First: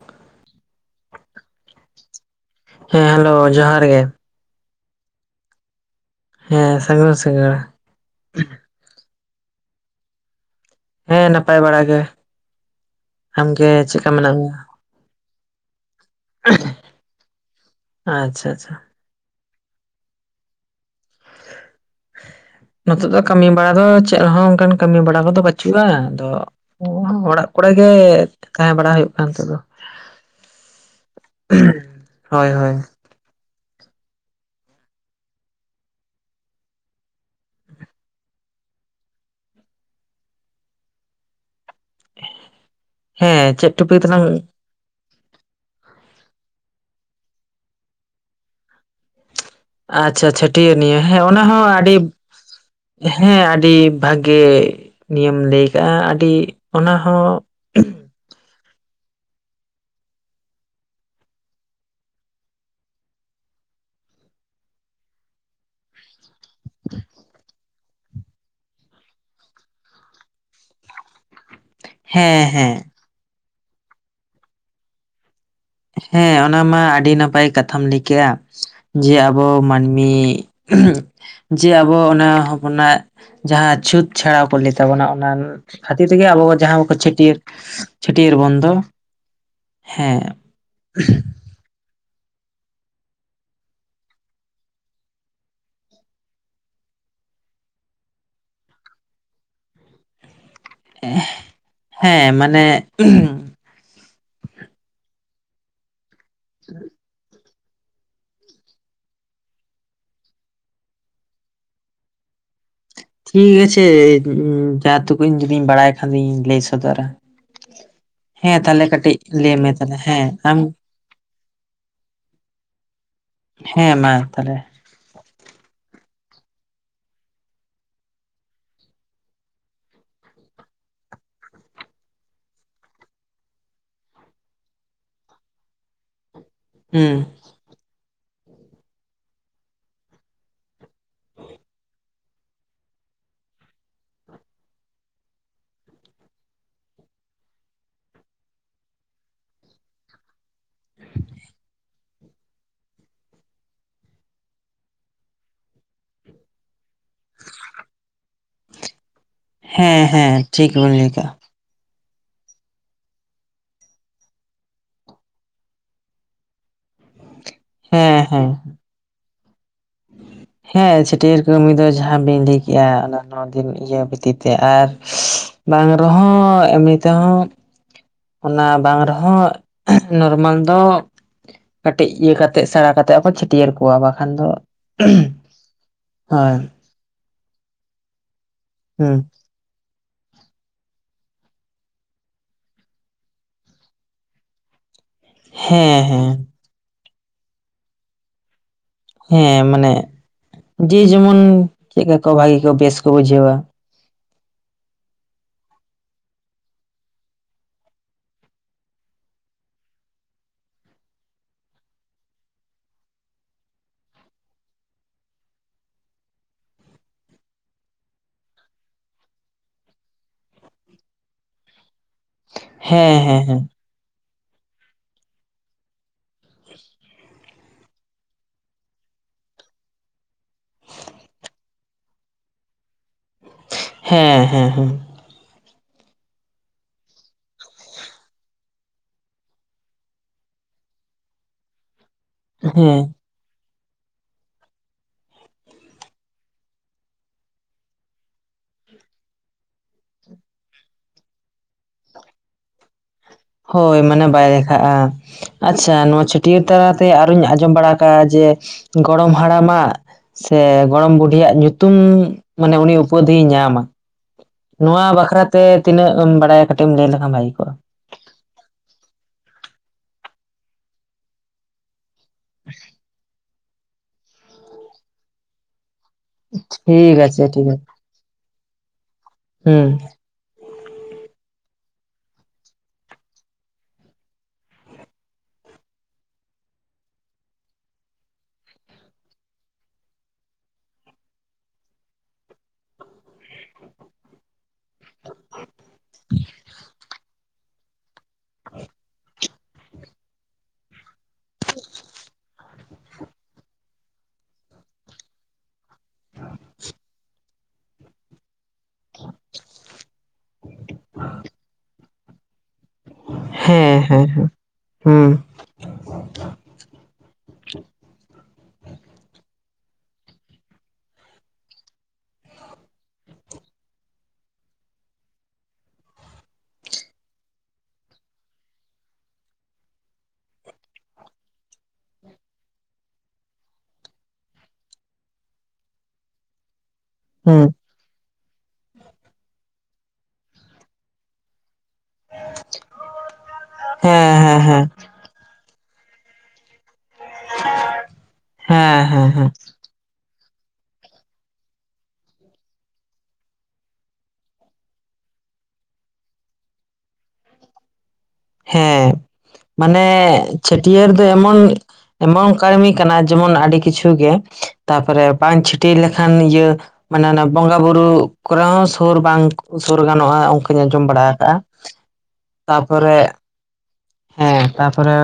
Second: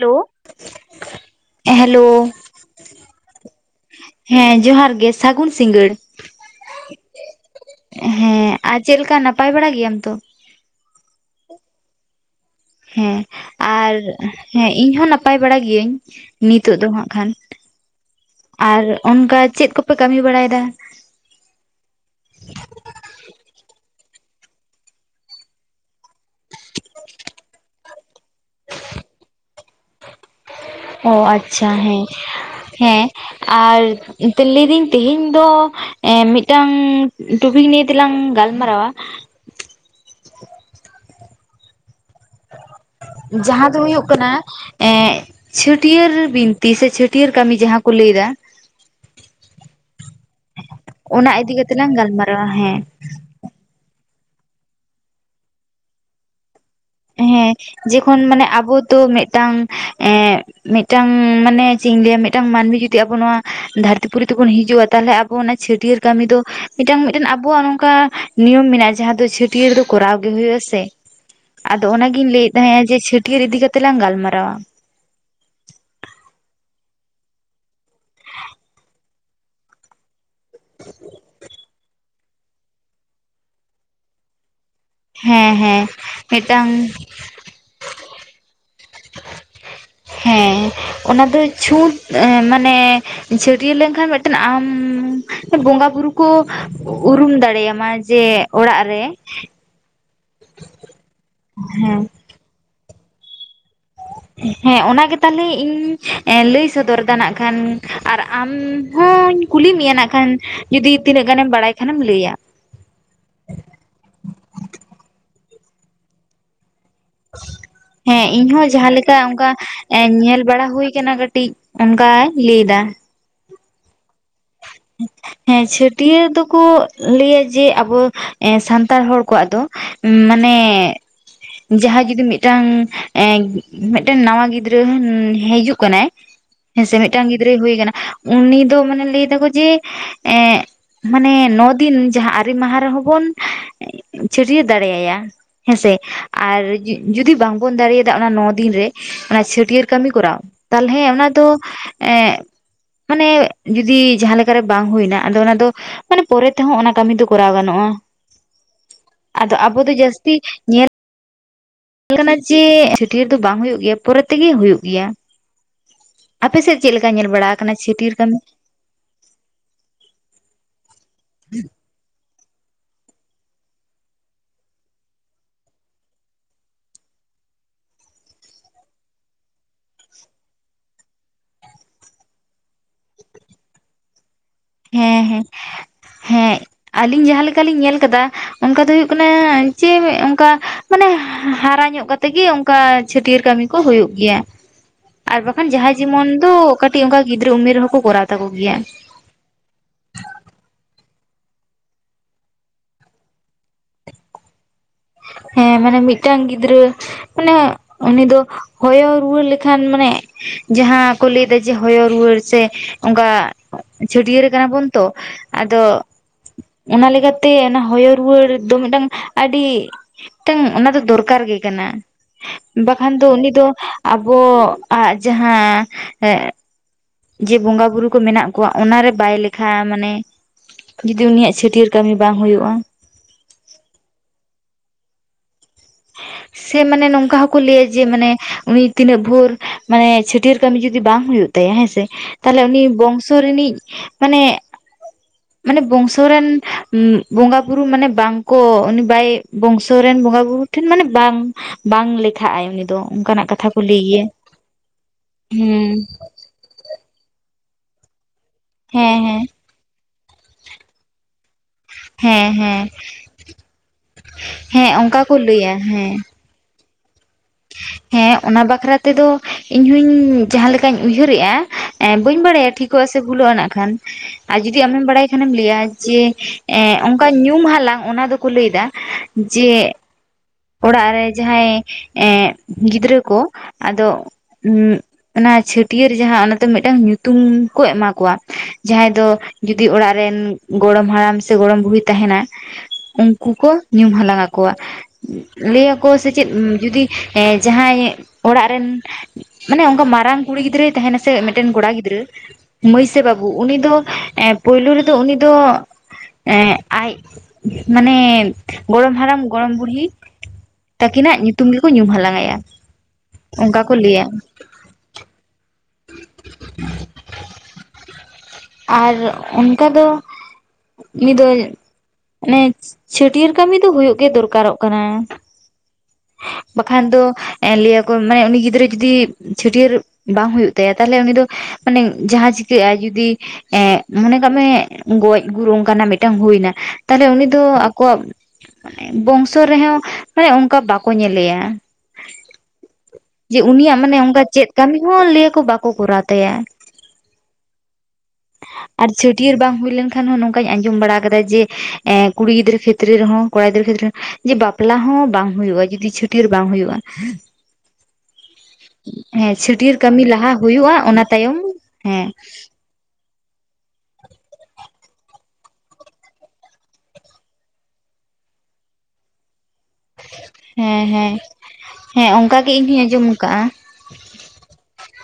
Hello, hello ᱦᱮᱸ hello ᱡᱚᱦᱟᱨ ᱜᱮ ᱾ ᱦᱮᱸ ᱡᱚᱦᱟᱨ ᱜᱮ, ᱥᱟᱹᱜᱩᱱ ᱥᱤᱸᱜᱟᱹᱲ ᱾ ᱦᱮᱸ, ᱥᱟᱹᱜᱩᱱ ᱥᱤᱸᱜᱟᱹᱲ ᱾ ᱦᱮᱸ, ᱟᱨ ᱪᱮᱫ ᱞᱮᱠᱟ? ᱱᱟᱯᱟᱭ ᱵᱟᱲᱟ ᱜᱮᱭᱟᱢ ᱛᱚ? ᱦᱮᱸ, ᱱᱟᱯᱟᱭ ᱵᱟᱲᱟ ᱜᱮ। ᱦᱮᱸ, ᱟᱢᱜᱮ ᱟᱨ, ᱪᱮᱫᱠᱟ ᱢᱮᱱᱟᱜ ᱢᱮᱭᱟ ᱦᱮᱸ ᱤᱧ ᱦᱚᱸ, ᱱᱟᱯᱟᱭ ᱵᱟᱲᱟ ᱜᱤᱭᱟᱹᱧ ᱱᱤᱛᱳᱜ ᱫᱚ ᱦᱟᱸᱜ, ᱠᱷᱟᱱ ᱟᱪᱪᱷᱟ ᱟᱪᱪᱷᱟ ᱾ ᱟᱨ, ᱚᱱᱠᱟ ᱪᱮᱫ ᱠᱚᱯᱮ, ᱠᱟᱹᱢᱤ ᱵᱟᱲᱟᱭ ᱮᱫᱟ? ᱱᱚᱛᱮ ᱫᱚ, ᱠᱟᱹᱢᱤ ᱵᱟᱲᱟ ᱫᱚ, ᱪᱮᱫ ᱦᱚᱸ ᱚᱱᱠᱟᱱ, ᱠᱟᱹᱢᱤ ᱵᱟᱲᱟ ᱠᱚᱫᱚ, ᱵᱟᱹᱪᱩᱜᱼᱟ, ᱟᱫᱚ [inaudible] ᱚᱼ ᱚᱲᱟᱜ ᱠᱚᱨᱮ ᱜᱮ, ᱛᱟᱦᱮᱸ ᱵᱟᱲᱟ ᱦᱩᱭᱩᱜ ᱠᱟᱱᱟ, ᱱᱤᱛᱳᱜ ᱫᱚ ᱾ ᱚ ᱟᱪᱪᱷᱟ ᱾ ᱦᱮᱸ, ᱦᱳᱭ ᱦᱳᱭ ᱦᱮᱸ, ᱟᱨ ᱫᱤᱞᱞᱤ ᱨᱤᱧ ᱛᱮᱦᱮᱧ ᱫᱚ, ᱮᱸᱻ ᱢᱤᱫᱴᱟᱝ ᱴᱚᱯᱤᱠ ᱱᱤᱭᱮ, ᱛᱮᱞᱟᱝ ᱜᱟᱞᱢᱟᱨᱟᱣᱟ ᱦᱮᱸ ᱡᱟᱦᱟᱸ ᱪᱮᱫ ᱫᱚ, ᱴᱚᱯᱤᱠ ᱦᱩᱭᱩᱜ ᱛᱟᱞᱟᱝ ᱠᱟᱱᱟ ᱮᱸᱻᱜ, ᱪᱷᱟᱹᱴᱭᱟᱹᱨ ᱵᱤᱱᱛᱤ ᱥᱮ, ᱪᱷᱟᱹᱴᱭᱟᱹᱨ ᱠᱟᱹᱢᱤ, ᱡᱟᱦᱟᱸ ᱠᱚ, ᱞᱟᱹᱭ ᱮᱫᱟ ᱟᱪᱪᱷᱟ ᱟᱪᱪᱷᱟ, ᱴᱷᱤᱠ ᱱᱤᱭᱟᱹ, ᱾ ᱦᱮᱸᱼ ᱚᱱᱟ ᱤᱫᱤ ᱦᱚᱸ, ᱠᱟᱛᱮ ᱞᱟᱝ ᱟᱹᱰᱤ ᱜᱟᱞᱢᱟᱨᱟᱣᱟ ᱦᱮᱸ ᱦᱮᱸ, ᱟᱹᱰᱤ ᱵᱷᱟᱜᱮ, ᱱᱤᱭᱮᱢ ᱞᱟᱹᱭ ᱟᱠᱟᱜᱼᱟ, ᱟᱹᱰᱤ ᱚᱱᱟ ᱦᱚᱸ ᱦᱮᱸᱻ, ᱡᱮᱠᱷᱚᱱ ᱢᱟᱱᱮ, ᱟᱵᱚ ᱛᱚ, ᱢᱤᱫᱴᱟᱝ ᱮᱸᱻᱜ ᱢᱤᱫᱴᱟᱝ ᱢᱟᱱᱮ ᱪᱮᱫ ᱤᱧ ᱞᱟᱹᱭᱟ ᱢᱤᱫᱴᱟᱝ ᱢᱟᱹᱱᱢᱤ ᱡᱩᱫᱤ, ᱟᱵᱚ ᱱᱚᱣᱟ, ᱫᱷᱟᱹᱨᱛᱤ ᱯᱩᱨᱤ, ᱛᱮᱵᱚᱱ ᱦᱤᱡᱩᱜᱼᱟ ᱾ ᱛᱟᱦᱚᱞᱮ, ᱟᱵᱚ, ᱚᱱᱟ ᱪᱷᱟᱹᱴᱭᱟᱹᱨ ᱠᱟᱹᱢᱤ ᱫᱚ, ᱢᱤᱫᱴᱟᱝ, ᱢᱤᱫᱴᱟᱝ, ᱟᱵᱚᱣᱟᱜ ᱱᱚᱝᱠᱟ, ᱱᱤᱭᱚᱢ ᱢᱮᱱᱟᱜᱼᱟ ᱾ ᱡᱟᱦᱟᱸ ᱫᱚ, ᱪᱷᱟᱹᱴᱭᱟᱹᱨ ᱫᱚ, ᱠᱚᱨᱟᱣ ᱜᱮ, ᱦᱳᱭᱳᱜᱼᱟ ᱥᱮ? ᱟᱫᱚ ᱚᱱᱟᱜᱤᱧ ᱦᱮᱸ ᱞᱟᱹᱭᱮᱫ ᱦᱮᱸ ᱛᱟᱦᱮᱸᱜᱼᱟ ᱡᱮ ᱪᱷᱟᱹᱴᱭᱟᱹᱨ ᱤᱫᱤ ᱠᱟᱛᱮᱜ ᱞᱟᱝ ᱜᱟᱞᱢᱟᱨᱟᱣᱟ? ᱦᱮᱸ ᱚᱱᱟᱢᱟ ᱟᱹᱰᱤ ᱱᱟᱯᱟᱭ ᱠᱟᱛᱷᱟᱢ ᱞᱟᱹᱭ ᱠᱮᱫᱼᱟ ᱡᱮ ᱟᱵᱚ ᱢᱟᱹᱱᱢᱤᱼᱼ ᱩᱸᱦᱩ ᱡᱮ ᱟᱵᱚ ᱚᱱᱟ ᱦᱚᱯᱚᱱᱟᱜ ᱡᱟᱦᱟᱸ ᱪᱷᱩᱸᱛ ᱪᱷᱟᱲᱟᱣ ᱠᱚ ᱞᱟᱹᱭᱼᱼ ᱛᱟᱵᱚᱱᱟ ᱚᱱᱟ ᱦᱮᱸ ᱦᱮᱸ ᱠᱷᱟᱹᱛᱤᱨ ᱛᱮᱜᱮ ᱟᱵᱚ ᱢᱤᱫᱴᱟᱝ ᱡᱟᱦᱟᱸ ᱪᱷᱟᱹᱴᱭᱟᱹᱨᱼᱼ ᱪᱷᱟᱹᱴᱭᱟᱹᱨ ᱵᱚᱱ ᱫᱚ ᱦᱮᱸ ᱚᱱᱟ ᱫᱚ ᱪᱷᱩᱸᱛ ᱮᱸ ᱢᱟᱱᱮᱼᱼ ᱪᱷᱟᱹᱴᱭᱟᱹᱨ ᱞᱮᱱᱠᱷᱟᱱ ᱢᱤᱫᱴᱮᱱ ᱟᱢ ᱵᱚᱸᱜᱟ ᱵᱩᱨᱩ ᱠᱚᱼᱼ ᱩᱨᱩᱢ ᱫᱟᱲᱮᱭᱟᱢᱟ ᱡᱮ ᱚᱲᱟᱜ ᱨᱮᱼᱼ ᱦᱮᱸ ᱢᱟᱱᱮᱼᱼ ᱦᱮᱸ ᱚᱱᱟᱜᱮ ᱛᱟᱞᱦᱮ ᱤᱧ ᱞᱟᱹᱭ ᱮᱸ ᱥᱚᱫᱚᱨ ᱫᱟ ᱱᱟᱜ ᱠᱷᱟᱱ᱾ ᱟᱨ ᱟᱢ ᱦᱚᱸᱧ ᱠᱩᱞᱤ ᱢᱮᱭᱟ ᱱᱟᱜ ᱠᱷᱟᱱ ᱡᱩᱫᱤ ᱛᱤᱱᱟᱹᱜ ᱜᱟᱱᱮᱢ ᱵᱟᱲᱟᱭ ᱠᱷᱟᱱᱮᱢ ᱞᱟᱹᱭᱟ᱾ ᱴᱷᱤᱠ ᱟᱪᱷᱮ ᱡᱟ ᱴᱩᱠᱩᱧ ᱡᱩᱫᱤᱧ ᱵᱟᱲᱟᱭ ᱠᱷᱟᱱ ᱫᱚᱧ ᱞᱟᱹᱭ ᱥᱚᱫᱚᱨᱟ᱾ ᱦᱮᱸ ᱤᱧ ᱦᱚᱸ ᱛᱟᱦᱚᱞᱮ ᱡᱟᱦᱟᱸ ᱠᱟᱹᱴᱤᱡ ᱞᱮᱠᱟ ᱚᱱᱠᱟ᱾ ᱞᱟᱹᱭ ᱢᱮ ᱛᱟᱦᱚᱞᱮ ᱮ ᱦᱮᱸ ᱧᱮᱞ ᱟᱢ ᱵᱟᱲᱟ ᱦᱩᱭᱳ ᱟᱠᱟᱱᱟ ᱠᱟᱹᱴᱤᱡ ᱚᱱᱠᱟᱧ ᱞᱟᱹᱭᱮᱫᱟ᱾ ᱦᱮᱸ ᱢᱟ ᱛᱟᱦᱚᱞᱮ᱾ [inaudible] ᱦᱮᱸ ᱪᱷᱟᱹᱴᱭᱟᱹᱨ ᱫᱚᱠᱚ ᱞᱟᱹᱭᱟ ᱡᱮ ᱟᱵᱚ ᱥᱟᱱᱛᱟᱲ ᱦᱚᱲ ᱠᱚᱣᱟᱜ ᱫᱚᱼᱼ ᱢᱟᱱᱮᱼᱼ ᱡᱟᱦᱟᱸᱭ ᱡᱩᱫᱤ ᱢᱤᱫᱴᱟᱝ ᱢᱤᱫᱴᱟᱝ ᱱᱟᱣᱟ ᱜᱤᱫᱽᱨᱟᱹ ᱦᱤᱡᱩᱜ ᱠᱟᱱᱟᱭ᱾ ᱦᱮᱸᱥᱮ ᱦᱩᱸ ᱢᱤᱫᱴᱟᱝ ᱜᱤᱫᱽᱨᱟᱹᱭ ᱦᱩᱭᱟᱠᱟᱱᱟ ᱩᱱᱤ ᱫᱚ ᱢᱟᱱᱮ ᱞᱟᱹᱭ ᱫᱟᱠᱚᱼᱼ ᱡᱮ ᱢᱟᱱᱮ ᱱᱚᱫᱤᱱ ᱡᱟᱦᱟᱸ ᱟᱨᱮ ᱢᱟᱦᱟ ᱨᱮᱦᱚᱸ ᱵᱚᱱ ᱪᱷᱟᱹᱴᱭᱟᱹᱫᱟᱲᱮ ᱟᱭᱟ᱾ ᱦᱮᱸᱥᱮ ᱟᱨ ᱡᱩᱫᱤ ᱵᱟᱝ ᱵᱚᱱ ᱫᱟᱲᱮᱭᱟᱫᱟ ᱚᱱᱟ ᱱᱚ ᱫᱤᱱ ᱨᱮᱼᱼ ᱚᱱᱟ ᱪᱷᱟᱹᱴᱭᱟᱹᱨ ᱠᱟᱹᱢᱤ ᱠᱚᱨᱟᱣ ᱛᱟᱦᱞᱮ ᱦᱮᱸ ᱚᱱᱟ ᱫᱚ ᱮᱸᱼᱼ ᱢᱟᱱᱮ ᱡᱩᱫᱤ ᱡᱟᱦᱟᱸ ᱞᱮᱠᱟᱼᱼ ᱵᱟᱝ ᱦᱩᱭᱱᱟ ᱟᱫᱚ ᱚᱱᱟ ᱢᱟᱱᱮ ᱯᱚᱨᱮ ᱛᱮᱦᱚᱸ ᱚᱱᱟ ᱠᱟᱹᱢᱤ ᱫᱚ ᱠᱚᱨᱟᱣ ᱜᱟᱱᱚᱜᱼᱟ᱾ ᱟᱫᱚ ᱟᱵᱚ ᱫᱚ ᱡᱟᱹᱥᱛᱤ ᱧᱮᱞᱼᱼ ᱞᱮᱠᱟᱼᱟ ᱧᱮᱞ ᱠᱟᱱᱟ ᱡᱮ ᱪᱷᱟᱹᱴᱭᱟᱹᱨ ᱫᱚ ᱵᱟᱝ ᱦᱳᱭᱳᱜ ᱜᱮᱭᱟ ᱯᱚᱨᱮ ᱛᱮᱜᱮ ᱦᱳᱭᱳᱜ ᱜᱮᱭᱟ᱾ ᱟᱯᱮᱥᱮᱫ ᱪᱮᱫᱮᱠᱟ ᱧᱮᱞ ᱵᱟᱲᱟ ᱟᱠᱟᱱᱟ ᱪᱷᱟᱹᱴᱭᱟᱹᱨ ᱦᱮᱸ ᱠᱟᱹᱢᱤ? ᱦᱮᱸ [inaudible] ᱦᱮᱸ ᱪᱷᱟᱹᱴᱭᱟᱹᱨ ᱠᱟᱹᱢᱤ ᱫᱚ ᱡᱟᱦᱟᱸ ᱵᱤᱱ ᱞᱟᱹᱭ ᱠᱮᱜᱼᱟ ᱚᱱᱟ ᱱᱚ ᱫᱤᱱ ᱤᱭᱟᱹ ᱵᱷᱤᱛᱤᱨ ᱛᱮ ᱟᱨᱼᱼ ᱵᱟᱝ ᱨᱮᱦᱚᱸ ᱮᱢᱱᱤ ᱛᱮᱦᱚᱸ ᱚᱱᱟ ᱵᱟᱝ ᱨᱮᱦᱚᱸ ᱱᱚᱨᱢᱟᱞ ᱫᱚᱼᱼ ᱠᱟᱹᱴᱤᱡ ᱤᱭᱟᱹ ᱠᱟᱛᱮ ᱥᱮᱬᱟ ᱠᱟᱛᱮᱜ ᱦᱚᱸ ᱠᱚ ᱪᱷᱟᱹᱴᱭᱟᱹᱨ ᱠᱚᱣᱟ ᱵᱟᱠᱷᱟᱱ ᱫᱚ ᱦᱮᱸ ᱦᱮᱸ ᱦᱮᱸ ᱦᱳᱭ ᱟᱞᱤᱧ ᱡᱟᱦᱟᱸ ᱞᱮᱠᱟᱞᱤᱧ ᱧᱮᱞ ᱟᱠᱟᱫᱟ ᱚᱱᱠᱟ ᱫᱚ ᱦᱩᱭᱩᱜ ᱦᱩᱸ ᱠᱟᱱᱟᱼᱼ ᱡᱮ ᱚᱱᱠᱟ ᱢᱟᱱᱮ ᱦᱟᱨᱟ ᱧᱚᱜ ᱠᱟᱛᱮ ᱜᱮ ᱚᱱᱠᱟ ᱪᱷᱟᱹᱴᱭᱟᱹᱨ ᱠᱟᱹᱢᱤ ᱠᱚ ᱦᱩᱭᱩᱜ ᱜᱮᱭᱟ᱾ ᱟᱨ ᱵᱟᱝ ᱠᱷᱟᱱ ᱡᱟᱦᱟᱸᱭ ᱦᱮᱸ ᱡᱮᱢᱚᱱ ᱦᱮᱸ ᱫᱚ ᱠᱟᱹᱴᱤᱡ ᱚᱱᱠᱟ ᱜᱤᱫᱽᱨᱟᱹ ᱩᱢᱮᱨ ᱨᱮᱦᱚ ᱠᱚ ᱠᱚᱨᱟᱣ ᱛᱟᱠᱚ ᱜᱮᱭᱟ᱾ ᱦᱮᱸ ᱢᱟᱱᱮ ᱡᱮ ᱡᱮᱢᱚᱱ ᱪᱮᱫ ᱞᱮᱠᱟ ᱠᱚ ᱵᱷᱟᱜᱤ ᱠᱚ ᱵᱮᱥ ᱠᱚ ᱵᱩᱡᱷᱟᱹᱣᱟ᱾ ᱦᱮᱸ ᱢᱟᱱᱮ ᱢᱤᱫᱴᱟᱝ ᱜᱤᱫᱽᱨᱟᱹ ᱢᱟᱱᱮ ᱩᱱᱤ ᱫᱚ ᱦᱚᱭᱚ ᱨᱩᱣᱟᱹᱲ ᱞᱮᱠᱷᱟᱱ ᱢᱟᱱᱮᱼᱼ ᱡᱟᱦᱟᱸ ᱠᱚ ᱞᱟᱹᱭᱫᱚ ᱡᱮ ᱦᱚᱭᱚ ᱨᱩᱣᱟᱹᱲ ᱥᱮ ᱚᱱᱠᱟ᱾ ᱪᱷᱟᱹᱴᱭᱟᱹᱨ ᱠᱟᱱᱟ ᱵᱚᱱ ᱛᱚ ᱟᱫᱚᱼᱼ ᱚᱱᱟ ᱞᱮᱠᱟ ᱛᱮ ᱚᱱᱟ ᱦᱚᱭᱚ ᱨᱩᱣᱟᱹᱲ ᱫᱚ ᱢᱤᱫᱴᱟᱝ ᱟᱹᱰᱤ ᱢᱤᱫᱴᱟᱝ ᱚᱱᱟ ᱫᱚ ᱫᱚᱨᱠᱟᱨ ᱜᱮ ᱠᱟᱱᱟ ᱵᱟᱠᱷᱟᱱ ᱦᱮᱸ ᱫᱚ ᱦᱮᱸ ᱩᱱᱤ ᱫᱚᱼᱼ ᱦᱮᱸ ᱟᱵᱚᱣᱟᱜ ᱡᱟᱦᱟᱸ [inaudible] ᱡᱮ ᱵᱚᱸᱜᱟ ᱵᱩᱨᱩ ᱠᱚ ᱢᱮᱱᱟᱜ ᱠᱚᱣᱟ ᱚᱱᱟᱨᱮ ᱵᱟᱭ ᱞᱮᱠᱷᱟ ᱢᱟᱱᱮ ᱡᱩᱫᱤ ᱩᱱᱤᱭᱟᱜ ᱪᱷᱟᱹᱴᱭᱟᱹᱨ ᱠᱟᱹᱢᱤ ᱵᱟᱝ ᱦᱳᱭᱳᱜᱼᱟ᱾ ᱦᱮᱸ ᱦᱮᱸ ᱦᱮᱸ, [unintelligible] ᱥᱮ ᱢᱟᱱᱮ ᱱᱚᱝᱠᱟ ᱦᱚᱸᱠᱚ ᱞᱟᱹᱭᱟ ᱡᱮ ᱢᱟᱱᱮ ᱩᱱᱤ ᱛᱤᱱᱟᱹᱜ ᱵᱷᱳᱨ ᱢᱟᱱᱮ ᱪᱷᱟᱹᱴᱭᱟᱹᱨ ᱠᱟᱹᱢᱤ ᱡᱩᱫᱤ ᱵᱟᱝ ᱦᱩᱭᱩᱜ ᱛᱟᱭᱟ ᱦᱮᱸᱥᱮ ᱛᱟᱦᱚᱞᱮ ᱩᱱᱤ ᱦᱮᱸ ᱵᱚᱝᱥᱚ ᱨᱤᱱᱤᱡ ᱢᱟᱱᱮ ᱢᱟᱱᱮ ᱵᱚᱝᱥᱚᱨᱮᱱ ᱵᱚᱸᱜᱟ ᱵᱩᱨᱩ ᱢᱟᱱᱮ ᱵᱟᱝᱠᱚ ᱩᱱᱤ ᱵᱟᱭ ᱵᱚᱝᱥᱚᱨᱮᱱ ᱵᱚᱸᱜᱟ ᱵᱩᱨᱩ ᱴᱷᱮᱱ ᱢᱟᱱᱮ ᱵᱟᱝ ᱵᱟᱝ ᱞᱮᱠᱷᱟᱜ ᱟᱭ ᱩᱱᱤ ᱫᱚ ᱚᱱᱠᱟᱱᱟᱜ ᱠᱟᱛᱷᱟ ᱠᱚ ᱞᱟᱹᱭ ᱦᱳᱭ ᱜᱮᱭᱟ ᱢᱟᱱᱮ ᱵᱟᱭ ᱞᱮᱠᱷᱟᱜᱼᱟ ᱾ ᱦᱩᱸ ᱟᱪᱪᱷᱟ, ᱱᱚᱣᱟ ᱪᱷᱟᱹᱴ ᱴᱭᱟᱹᱨ ᱛᱟᱞᱟᱛᱮ ᱟᱨᱚᱧ ᱟᱸᱡᱚᱢ ᱵᱟᱲᱟ ᱠᱟᱜᱼᱟ ᱡᱮ ᱦᱮᱸ ᱜᱚᱲᱚᱢ ᱦᱮᱸ ᱦᱟᱲᱟᱢᱟᱜ ᱥᱮ ᱜᱚᱲᱚᱢ ᱵᱩᱰᱷᱤᱭᱟᱜ ᱧᱩᱛᱩᱢ ᱦᱮᱸ ᱢᱟᱱᱮ ᱦᱮᱸ ᱩᱱᱤ ᱩᱯᱟᱹᱫᱷᱤᱭᱮ ᱧᱟᱢᱟ᱾ ᱦᱮᱸ ᱱᱚᱣᱟ ᱚᱱᱠᱟ ᱠᱚ ᱵᱟᱠᱷᱨᱟᱛᱮ ᱞᱟᱹᱭᱟ ᱦᱮᱸ ᱛᱤᱱᱟᱹᱜ ᱮᱢ ᱵᱟᱲᱟᱭᱟ ᱠᱟᱹᱴᱤᱡ ᱮᱢ ᱞᱟᱹᱭ ᱞᱮᱠᱷᱟᱱ ᱵᱷᱟᱜᱤ ᱠᱚᱜᱼᱟ? ᱦᱮᱸ ᱚᱱᱟ ᱵᱟᱠᱷᱨᱟ ᱛᱮᱫᱚ ᱤᱧ ᱦᱩᱧ ᱡᱟᱦᱟᱸ ᱞᱮᱠᱟᱧ ᱩᱭᱦᱟᱹᱨᱮᱜᱼᱟ᱾ ᱮ ᱵᱟᱹᱧ ᱵᱟᱲᱟᱭᱟ ᱴᱷᱤᱠᱚᱜ ᱟ ᱥᱮ ᱵᱷᱩᱞᱟᱹᱜᱼᱟ ᱱᱟᱜ ᱠᱷᱟᱱ ᱟᱨ ᱡᱩᱫᱤ ᱟᱢᱮᱢ ᱵᱟᱲᱟᱭ ᱠᱷᱟᱱᱮᱢ ᱞᱟᱹᱭᱟ ᱡᱮ ᱮᱸ ᱴᱷᱤᱠ ᱚᱱᱠᱟ ᱟᱪᱷᱮ ᱧᱩᱢ ᱴᱷᱤᱠ ᱟᱪᱷᱮ ᱦᱟᱞᱟᱝ ᱚᱱᱟ ᱫᱚᱠᱚ ᱞᱟᱹᱭ ᱮᱫᱟ ᱡᱮ ᱦᱩᱸ ᱚᱲᱟᱜ ᱨᱮ ᱡᱟᱦᱟᱸᱭ ᱮᱸ ᱜᱤᱫᱽᱨᱟᱹ ᱠᱚ ᱟᱫᱚ ᱚᱱᱟ ᱪᱷᱟᱹᱴᱭᱟᱹᱨ ᱡᱟᱦᱟᱸ ᱚᱱᱟᱛᱮ ᱢᱤᱫᱴᱟᱝ ᱧᱩᱛᱩᱢ ᱠᱚ ᱮᱢᱟ ᱠᱚᱣᱟ ᱡᱟᱦᱟᱸᱭ ᱫᱚ ᱡᱩᱫᱤ ᱚᱲᱟᱜ ᱨᱮᱱ ᱜᱚᱲᱚᱢ ᱦᱟᱲᱟᱢ ᱥᱮ ᱜᱚᱲᱚᱢ ᱵᱩᱲᱦᱤ ᱛᱟᱦᱮᱱᱟ, ᱩᱱᱠᱩ ᱠᱚ ᱧᱩᱢ ᱦᱟᱞᱟᱝ ᱟᱠᱚᱣᱟ᱾ ᱞᱟᱹᱭᱟ ᱠᱚ ᱥᱮ ᱪᱮᱫ ᱡᱚᱫᱤ ᱡᱟᱦᱟᱸᱭ ᱚᱲᱟᱜ ᱨᱮᱱ ᱢᱟᱱᱮ ᱚᱱᱠᱟ ᱢᱟᱨᱟᱝ ᱠᱩᱲᱤ ᱜᱤᱫᱽᱨᱟᱹᱭ ᱛᱟᱦᱮᱱᱟ ᱥᱮ ᱢᱤᱫᱴᱮᱱ ᱠᱚᱲᱟ ᱜᱤᱫᱽᱨᱟᱹ ᱢᱟᱹᱭ ᱥᱮ ᱵᱟᱹᱵᱩ ᱩᱱᱤ ᱫᱚ ᱮᱸ ᱯᱳᱭᱞᱳ ᱨᱮᱫᱚ ᱩᱱᱤ ᱫᱚ ᱮᱸ ᱟᱡ ᱢᱟᱱᱮ ᱜᱚᱲᱚᱢ ᱦᱟᱲᱟᱢ ᱜᱚᱲᱚᱢ ᱵᱩᱲᱦᱤ ᱛᱟᱹᱠᱤᱱᱟᱜ ᱧᱩᱛᱩᱢ ᱜᱮᱠᱚ ᱧᱩᱢ ᱦᱟᱞᱟᱝ ᱟᱭᱟ᱾ ᱚᱱᱠᱟ ᱠᱚ ᱦᱮᱸ ᱞᱟᱹᱭᱟ ᱦᱮᱸ ᱦᱮᱸ ᱦᱩᱸ [inaudible] ᱟᱨ ᱚᱱᱠᱟ ᱫᱚ ᱩᱱᱤ ᱫᱚ ᱢᱟᱱᱮ ᱪᱷᱟᱹᱴᱭᱟᱹᱨ ᱠᱟᱹᱢᱤ ᱫᱚ ᱦᱳᱭᱳᱜ ᱜᱮ ᱫᱚᱨᱠᱟᱨᱚᱜ ᱠᱟᱱᱟ᱾ ᱵᱟᱠᱷᱟᱱ ᱫᱚ ᱮᱸ ᱞᱟᱹᱭᱟᱠᱚ ᱢᱟᱱᱮ ᱩᱱᱤ ᱜᱤᱫᱽᱨᱟᱹ ᱡᱩᱫᱤ ᱪᱷᱟᱹᱴᱭᱟᱹᱨ ᱵᱟᱝ ᱦᱩᱭᱩᱜ ᱛᱟᱭᱟ ᱛᱟᱦᱚᱞᱮ ᱩᱱᱤ ᱫᱚ ᱢᱟᱱᱮ ᱡᱟᱦᱟᱸ ᱪᱤᱠᱟᱹᱜ-ᱟᱭ ᱡᱩᱫᱤ ᱮᱸ ᱢᱚᱱᱮ ᱠᱟᱜ ᱢᱮ ᱜᱚᱡ ᱜᱩᱨᱩ ᱚᱱᱠᱟᱱᱟᱜ ᱢᱤᱫᱴᱟᱝ ᱦᱩᱭᱱᱟ ᱛᱟᱞᱦᱮ ᱩᱱᱤ ᱦᱩᱸ ᱫᱚ ᱟᱠᱚᱣᱟ ᱢᱟᱱᱮ ᱵᱚᱝᱥᱚ ᱨᱮᱦᱚᱸ ᱢᱟᱱᱮ ᱚᱱᱠᱟ ᱵᱟᱠᱚ ᱧᱮᱞᱮᱭᱟ᱾ ᱡᱮ ᱩᱱᱤᱭᱟᱜ ᱢᱟᱱᱮ ᱦᱮᱸ ᱚᱱᱠᱟ ᱦᱮᱸ ᱪᱮᱫ ᱦᱮᱸ ᱠᱟᱹᱢᱤ ᱦᱚᱸ ᱞᱟᱹᱭᱟᱠᱚ ᱵᱟᱠᱚ ᱠᱚᱨᱟᱣ ᱛᱟᱭᱟ᱾ [inaudible] ᱦᱮᱸ ᱟᱨ ᱦᱮᱸ ᱦᱮᱸ ᱪᱷᱟᱹᱴᱭᱟᱹᱨ ᱵᱟᱝ ᱦᱩᱭ ᱞᱮᱱᱠᱷᱟᱱ ᱠᱷᱟᱱ ᱦᱚᱸ ᱱᱚᱝᱠᱟᱧ ᱟᱡᱚᱢ ᱵᱟᱲᱟ ᱠᱟᱫᱟ ᱡᱮᱸ ᱮᱸ ᱠᱩᱲᱤ ᱜᱤᱫᱽᱨᱟᱹ ᱠᱷᱮᱛᱨᱮ ᱨᱮᱦᱚᱸ ᱠᱚᱲᱟ ᱜᱤᱫᱽᱨᱟᱹ ᱠᱷᱮᱛᱨᱮ ᱡᱮ ᱵᱟᱯᱞᱟ ᱦᱚᱸ ᱵᱟᱝ ᱦᱩᱭᱩᱜᱼᱟ ᱡᱩᱫᱤ ᱪᱷᱟᱹᱴᱭᱟᱹᱨ ᱵᱟᱝ ᱦᱩᱭᱩᱜᱼᱟ᱾ ᱦᱮᱸ ᱦᱮᱸ ᱪᱷᱟᱹᱴᱭᱟᱹᱨ ᱢᱟᱱᱮ ᱠᱟᱹᱢᱤ ᱞᱟᱦᱟ ᱦᱩᱭᱩᱜᱼᱟ ᱪᱷᱟᱹᱴᱭᱟᱹᱨ ᱚᱱᱟ ᱫᱚ ᱛᱟᱭᱚᱢ ᱮᱢᱚᱱ ᱦᱮᱸ ᱮᱢᱚᱱ ᱠᱟᱹᱢᱤ ᱠᱟᱱᱟ ᱡᱮᱢᱚᱱ ᱟᱹᱰᱤ ᱠᱤᱪᱷᱩ ᱜᱮ ᱛᱟᱨᱯᱚᱨᱮ ᱵᱟᱝ ᱪᱷᱟᱹᱴᱤᱭᱟᱨ ᱞᱮᱠᱷᱟᱱ ᱤᱭᱟᱹ ᱢᱟᱱᱮ ᱚᱱᱟ ᱵᱚᱸᱜᱟ ᱵᱩᱨᱩ ᱠᱚᱨᱮ ᱦᱚᱸ ᱥᱳᱨ ᱵᱟᱝ ᱥᱳᱨ ᱜᱟᱱᱚᱜᱼᱟ ᱚᱱᱠᱟᱧ ᱟᱸᱡᱚᱢ ᱦᱮᱸ ᱵᱟᱲᱟ ᱦᱮᱸ ᱟᱠᱟᱫᱼᱟ ᱦᱮᱸ ᱚᱱᱠᱟ ᱜᱮ ᱤᱧ ᱦᱚᱧ ᱛᱟᱯᱚᱨᱮ ᱟᱸᱡᱚᱢ ᱟᱠᱟᱜᱼᱟ ᱦᱮᱸ ᱛᱟᱯᱚᱨᱮ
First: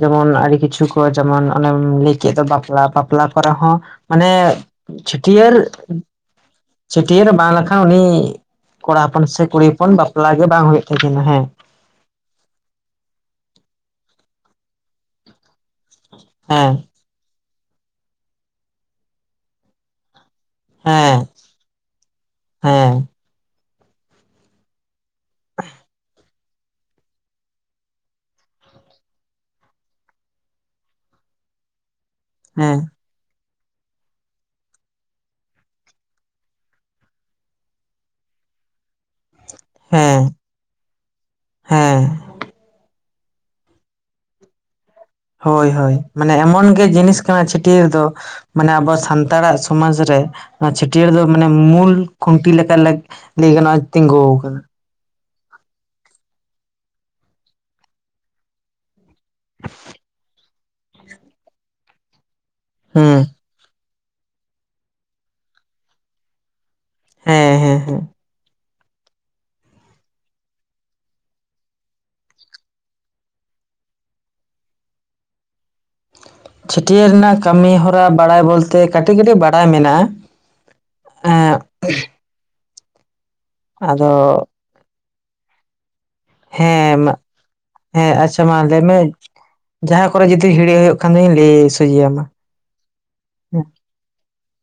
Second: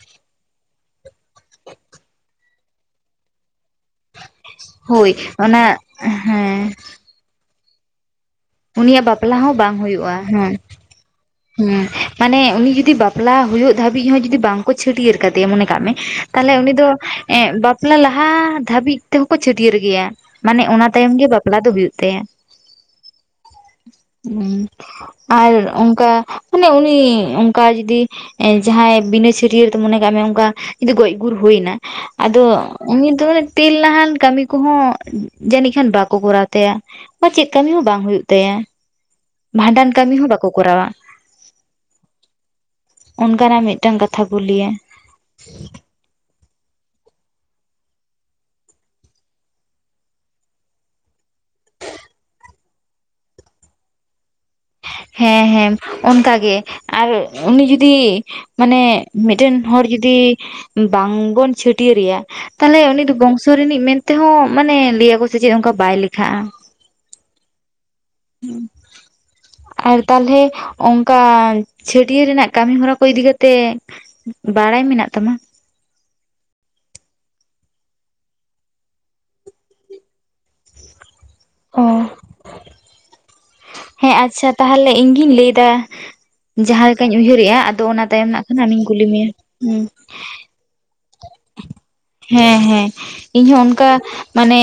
ᱡᱮᱢᱚᱱ ᱟᱹᱰᱤ ᱠᱤᱪᱷᱩ ᱠᱚ ᱡᱮᱢᱚᱱ ᱚᱱᱮᱢ ᱞᱟᱹᱭ ᱠᱮᱫ ᱫᱚ ᱵᱟᱯᱞᱟ ᱵᱟᱯᱞᱟ ᱠᱚᱨᱮ ᱦᱚᱸ ᱢᱟᱱᱮ ᱦᱳᱭ ᱪᱷᱟᱹᱴᱭᱟᱹᱨ ᱚᱱᱟ ᱦᱮᱸ, ᱪᱷᱟᱹᱴᱭᱟᱹᱨ ᱨᱮ ᱵᱟᱝ ᱞᱮᱠᱷᱟᱱ ᱩᱱᱤ ᱠᱚᱲᱟ ᱩᱱᱤᱭᱟᱜ ᱦᱚᱯᱚᱱ ᱵᱟᱯᱞᱟ ᱥᱮ ᱦᱚᱸ ᱠᱩᱲᱤ ᱦᱚᱯᱚᱱ ᱵᱟᱯᱞᱟ ᱜᱮ ᱵᱟᱝ ᱦᱳᱭᱳᱜ ᱛᱟᱹᱠᱤᱱᱟ ᱦᱮᱸ᱾ ᱦᱩᱸ ᱢᱟᱱᱮ ᱩᱱᱤ ᱡᱩᱫᱤ ᱵᱟᱯᱞᱟ ᱦᱳᱭᱳᱜ ᱫᱷᱟᱹᱵᱤᱡ ᱦᱚᱸ ᱡᱩᱫᱤ ᱵᱟᱝ ᱠᱚ ᱪᱷᱟᱹᱴᱭᱟᱹᱨ ᱠᱟᱫᱮᱭᱟ ᱢᱟᱱᱮ ᱠᱟᱜ ᱢᱮ ᱛᱟᱦᱚᱞᱮ ᱩᱱᱤ ᱦᱮᱸ ᱫᱚ ᱮ ᱵᱟᱯᱞᱟ ᱞᱟᱦᱟ ᱫᱷᱟᱹᱵᱤᱡ ᱛᱮᱦᱚᱸ ᱠᱚ ᱪᱷᱟᱹᱴᱭᱟᱹᱨ ᱮ ᱜᱮᱭᱟ᱾ ᱢᱟᱱᱮ ᱚᱱᱟ ᱛᱟᱭᱚᱢ ᱜᱮ ᱦᱮᱸ ᱵᱟᱯᱞᱟ ᱫᱚ ᱦᱩᱭᱩᱜ ᱛᱟᱭᱟ᱾ ᱦᱮᱸ ᱦᱩᱸ᱾ ᱟᱨ ᱚᱱᱠᱟ ᱢᱟᱱᱮ ᱩᱱᱤ ᱚᱱᱠᱟ ᱡᱩᱫᱤ ᱮ ᱡᱟᱦᱟᱸᱭ ᱵᱤᱱᱟᱹ ᱪᱷᱟᱹᱨᱭᱟᱹᱨ ᱛᱮ ᱢᱚᱱᱮ ᱠᱟᱜ ᱢᱮ ᱚᱱᱠᱟ ᱡᱮ ᱜᱚᱡ ᱜᱩᱨ ᱦᱩᱭᱱᱟ ᱟᱫᱚ ᱦᱮᱸ ᱩᱱᱤ ᱫᱚ, ᱛᱮᱞᱱᱟᱦᱟᱱ ᱠᱟᱹᱢᱤ ᱠᱚᱦᱚᱸ ᱡᱟᱹᱱᱤᱡ ᱠᱷᱟᱱ ᱵᱟᱠᱚ ᱠᱚᱨᱟᱣ ᱛᱟᱭᱟ᱾ ᱪᱮᱫ ᱠᱟᱹᱢᱤ ᱦᱚᱸ ᱵᱟᱝ ᱦᱩᱭᱩᱜ ᱛᱟᱭᱟ ᱵᱷᱟᱸᱰᱟᱱ ᱠᱟᱹᱢᱤ ᱦᱮᱸ ᱦᱚᱸ ᱵᱟᱠᱚ ᱠᱚᱨᱟᱣᱟ᱾ ᱦᱮᱸ ᱚᱱᱠᱟᱱᱟᱜ ᱢᱤᱫᱴᱟᱹᱝ ᱠᱟᱛᱷᱟ ᱠᱚ ᱞᱮᱭᱟ᱾ ᱦᱳᱭ ᱦᱳᱭ ᱢᱟᱱᱮ ᱮᱢᱚᱱ ᱜᱮ ᱡᱤᱱᱤᱥ ᱠᱟᱱᱟ ᱪᱷᱟᱹᱴᱭᱟᱹᱨ ᱫᱚ, ᱢᱟᱱᱮ ᱟᱵᱚ ᱥᱟᱱᱛᱟᱲᱟᱜ ᱥᱚᱢᱟᱡᱽ ᱨᱮ ᱱᱚᱣᱟ ᱪᱷᱟᱹᱴᱭᱟᱹᱨ ᱫᱚ ᱢᱟᱱᱮ ᱢᱩᱞ ᱠᱷᱩᱱᱴᱤ ᱞᱮᱠᱟ ᱞᱟᱹᱭ ᱜᱟᱱᱚᱜ ᱛᱤᱸᱜᱩ ᱠᱟᱱᱟ᱾ ᱦᱮᱸ ᱦᱮᱸ ᱚᱱᱠᱟᱜᱮ ᱟᱨ ᱩᱱᱤ ᱡᱩᱫᱤ ᱢᱟᱱᱮ ᱢᱤᱫᱴᱮᱱ ᱦᱚᱲ ᱡᱩᱫᱤ ᱵᱟᱝᱵᱚᱱ ᱪᱷᱟᱹᱴᱭᱟᱹᱨ ᱮᱭᱟ, ᱛᱟᱦᱚᱞᱮ ᱩᱱᱤ ᱫᱚ ᱦᱩᱸ ᱵᱚᱝᱥᱚ ᱨᱤᱱᱤᱡ ᱢᱮᱱᱛᱮᱦᱚᱸ ᱢᱟᱱᱮ ᱞᱟᱹᱭᱟᱠᱚ ᱥᱮ ᱪᱮᱫ ᱚᱱᱠᱟ ᱵᱟᱭ ᱞᱮᱠᱷᱟᱜᱼᱟ᱾ ᱦᱮᱸ ᱦᱮᱸ ᱦᱮᱸ ᱦᱩᱸ ᱟᱨ ᱛᱟᱦᱞᱮ ᱚᱱᱠᱟ ᱪᱷᱟᱹᱴᱭᱟᱹᱨ ᱨᱮᱱᱟᱜ ᱠᱟᱹᱢᱤ ᱦᱚᱨᱟ ᱠᱚ ᱤᱫᱤ ᱠᱟᱛᱮᱜ ᱵᱟᱲᱟᱭ ᱢᱮᱱᱟᱜ ᱛᱟᱢᱟ? ᱪᱷᱟᱹᱴᱭᱟᱹᱨ ᱨᱮᱱᱟᱜ ᱠᱟᱹᱢᱤ ᱦᱚᱨᱟ ᱵᱟᱲᱟᱭ ᱵᱚᱞᱛᱮ ᱠᱟᱹᱴᱤᱡ ᱠᱟᱹᱴᱤᱡ ᱵᱟᱲᱟᱭ ᱢᱮᱱᱟᱜᱼᱟ᱾ ᱮᱸᱜ ᱚ ᱟᱫᱚ ᱦᱮᱸ ᱟᱪᱪᱷᱟ ᱛᱟᱦᱚᱞᱮ ᱤᱧ ᱜᱤᱧ ᱞᱟᱹᱭ ᱮᱫᱟ᱾ ᱡᱟᱦᱟᱸ ᱦᱮᱸ ᱢᱟ ᱞᱮᱠᱟᱧ ᱩᱭᱦᱟᱹᱨᱮᱜᱼᱟ ᱟᱫᱚ ᱚᱱᱟ ᱦᱮᱸ ᱛᱟᱭᱚᱢ ᱟᱪᱪᱷᱟ ᱨᱮᱱᱟᱜ ᱠᱷᱟᱱ ᱢᱟ ᱞᱟᱹᱭ ᱟᱢᱤᱧ ᱢᱮ ᱠᱩᱞᱤ ᱢᱮᱭᱟ ᱦᱮᱸ᱾ ᱡᱟᱦᱟᱸ ᱠᱚᱨᱮ ᱡᱩᱫᱤ ᱦᱤᱲᱤᱡ ᱦᱩᱭᱩᱜ ᱠᱷᱟᱱ ᱫᱚᱧ ᱞᱟᱹᱭ ᱥᱩᱡᱮ ᱟᱢ - ᱟ᱾ ᱤᱧ ᱦᱚᱸ ᱚᱱᱠᱟ ᱢᱟᱱᱮ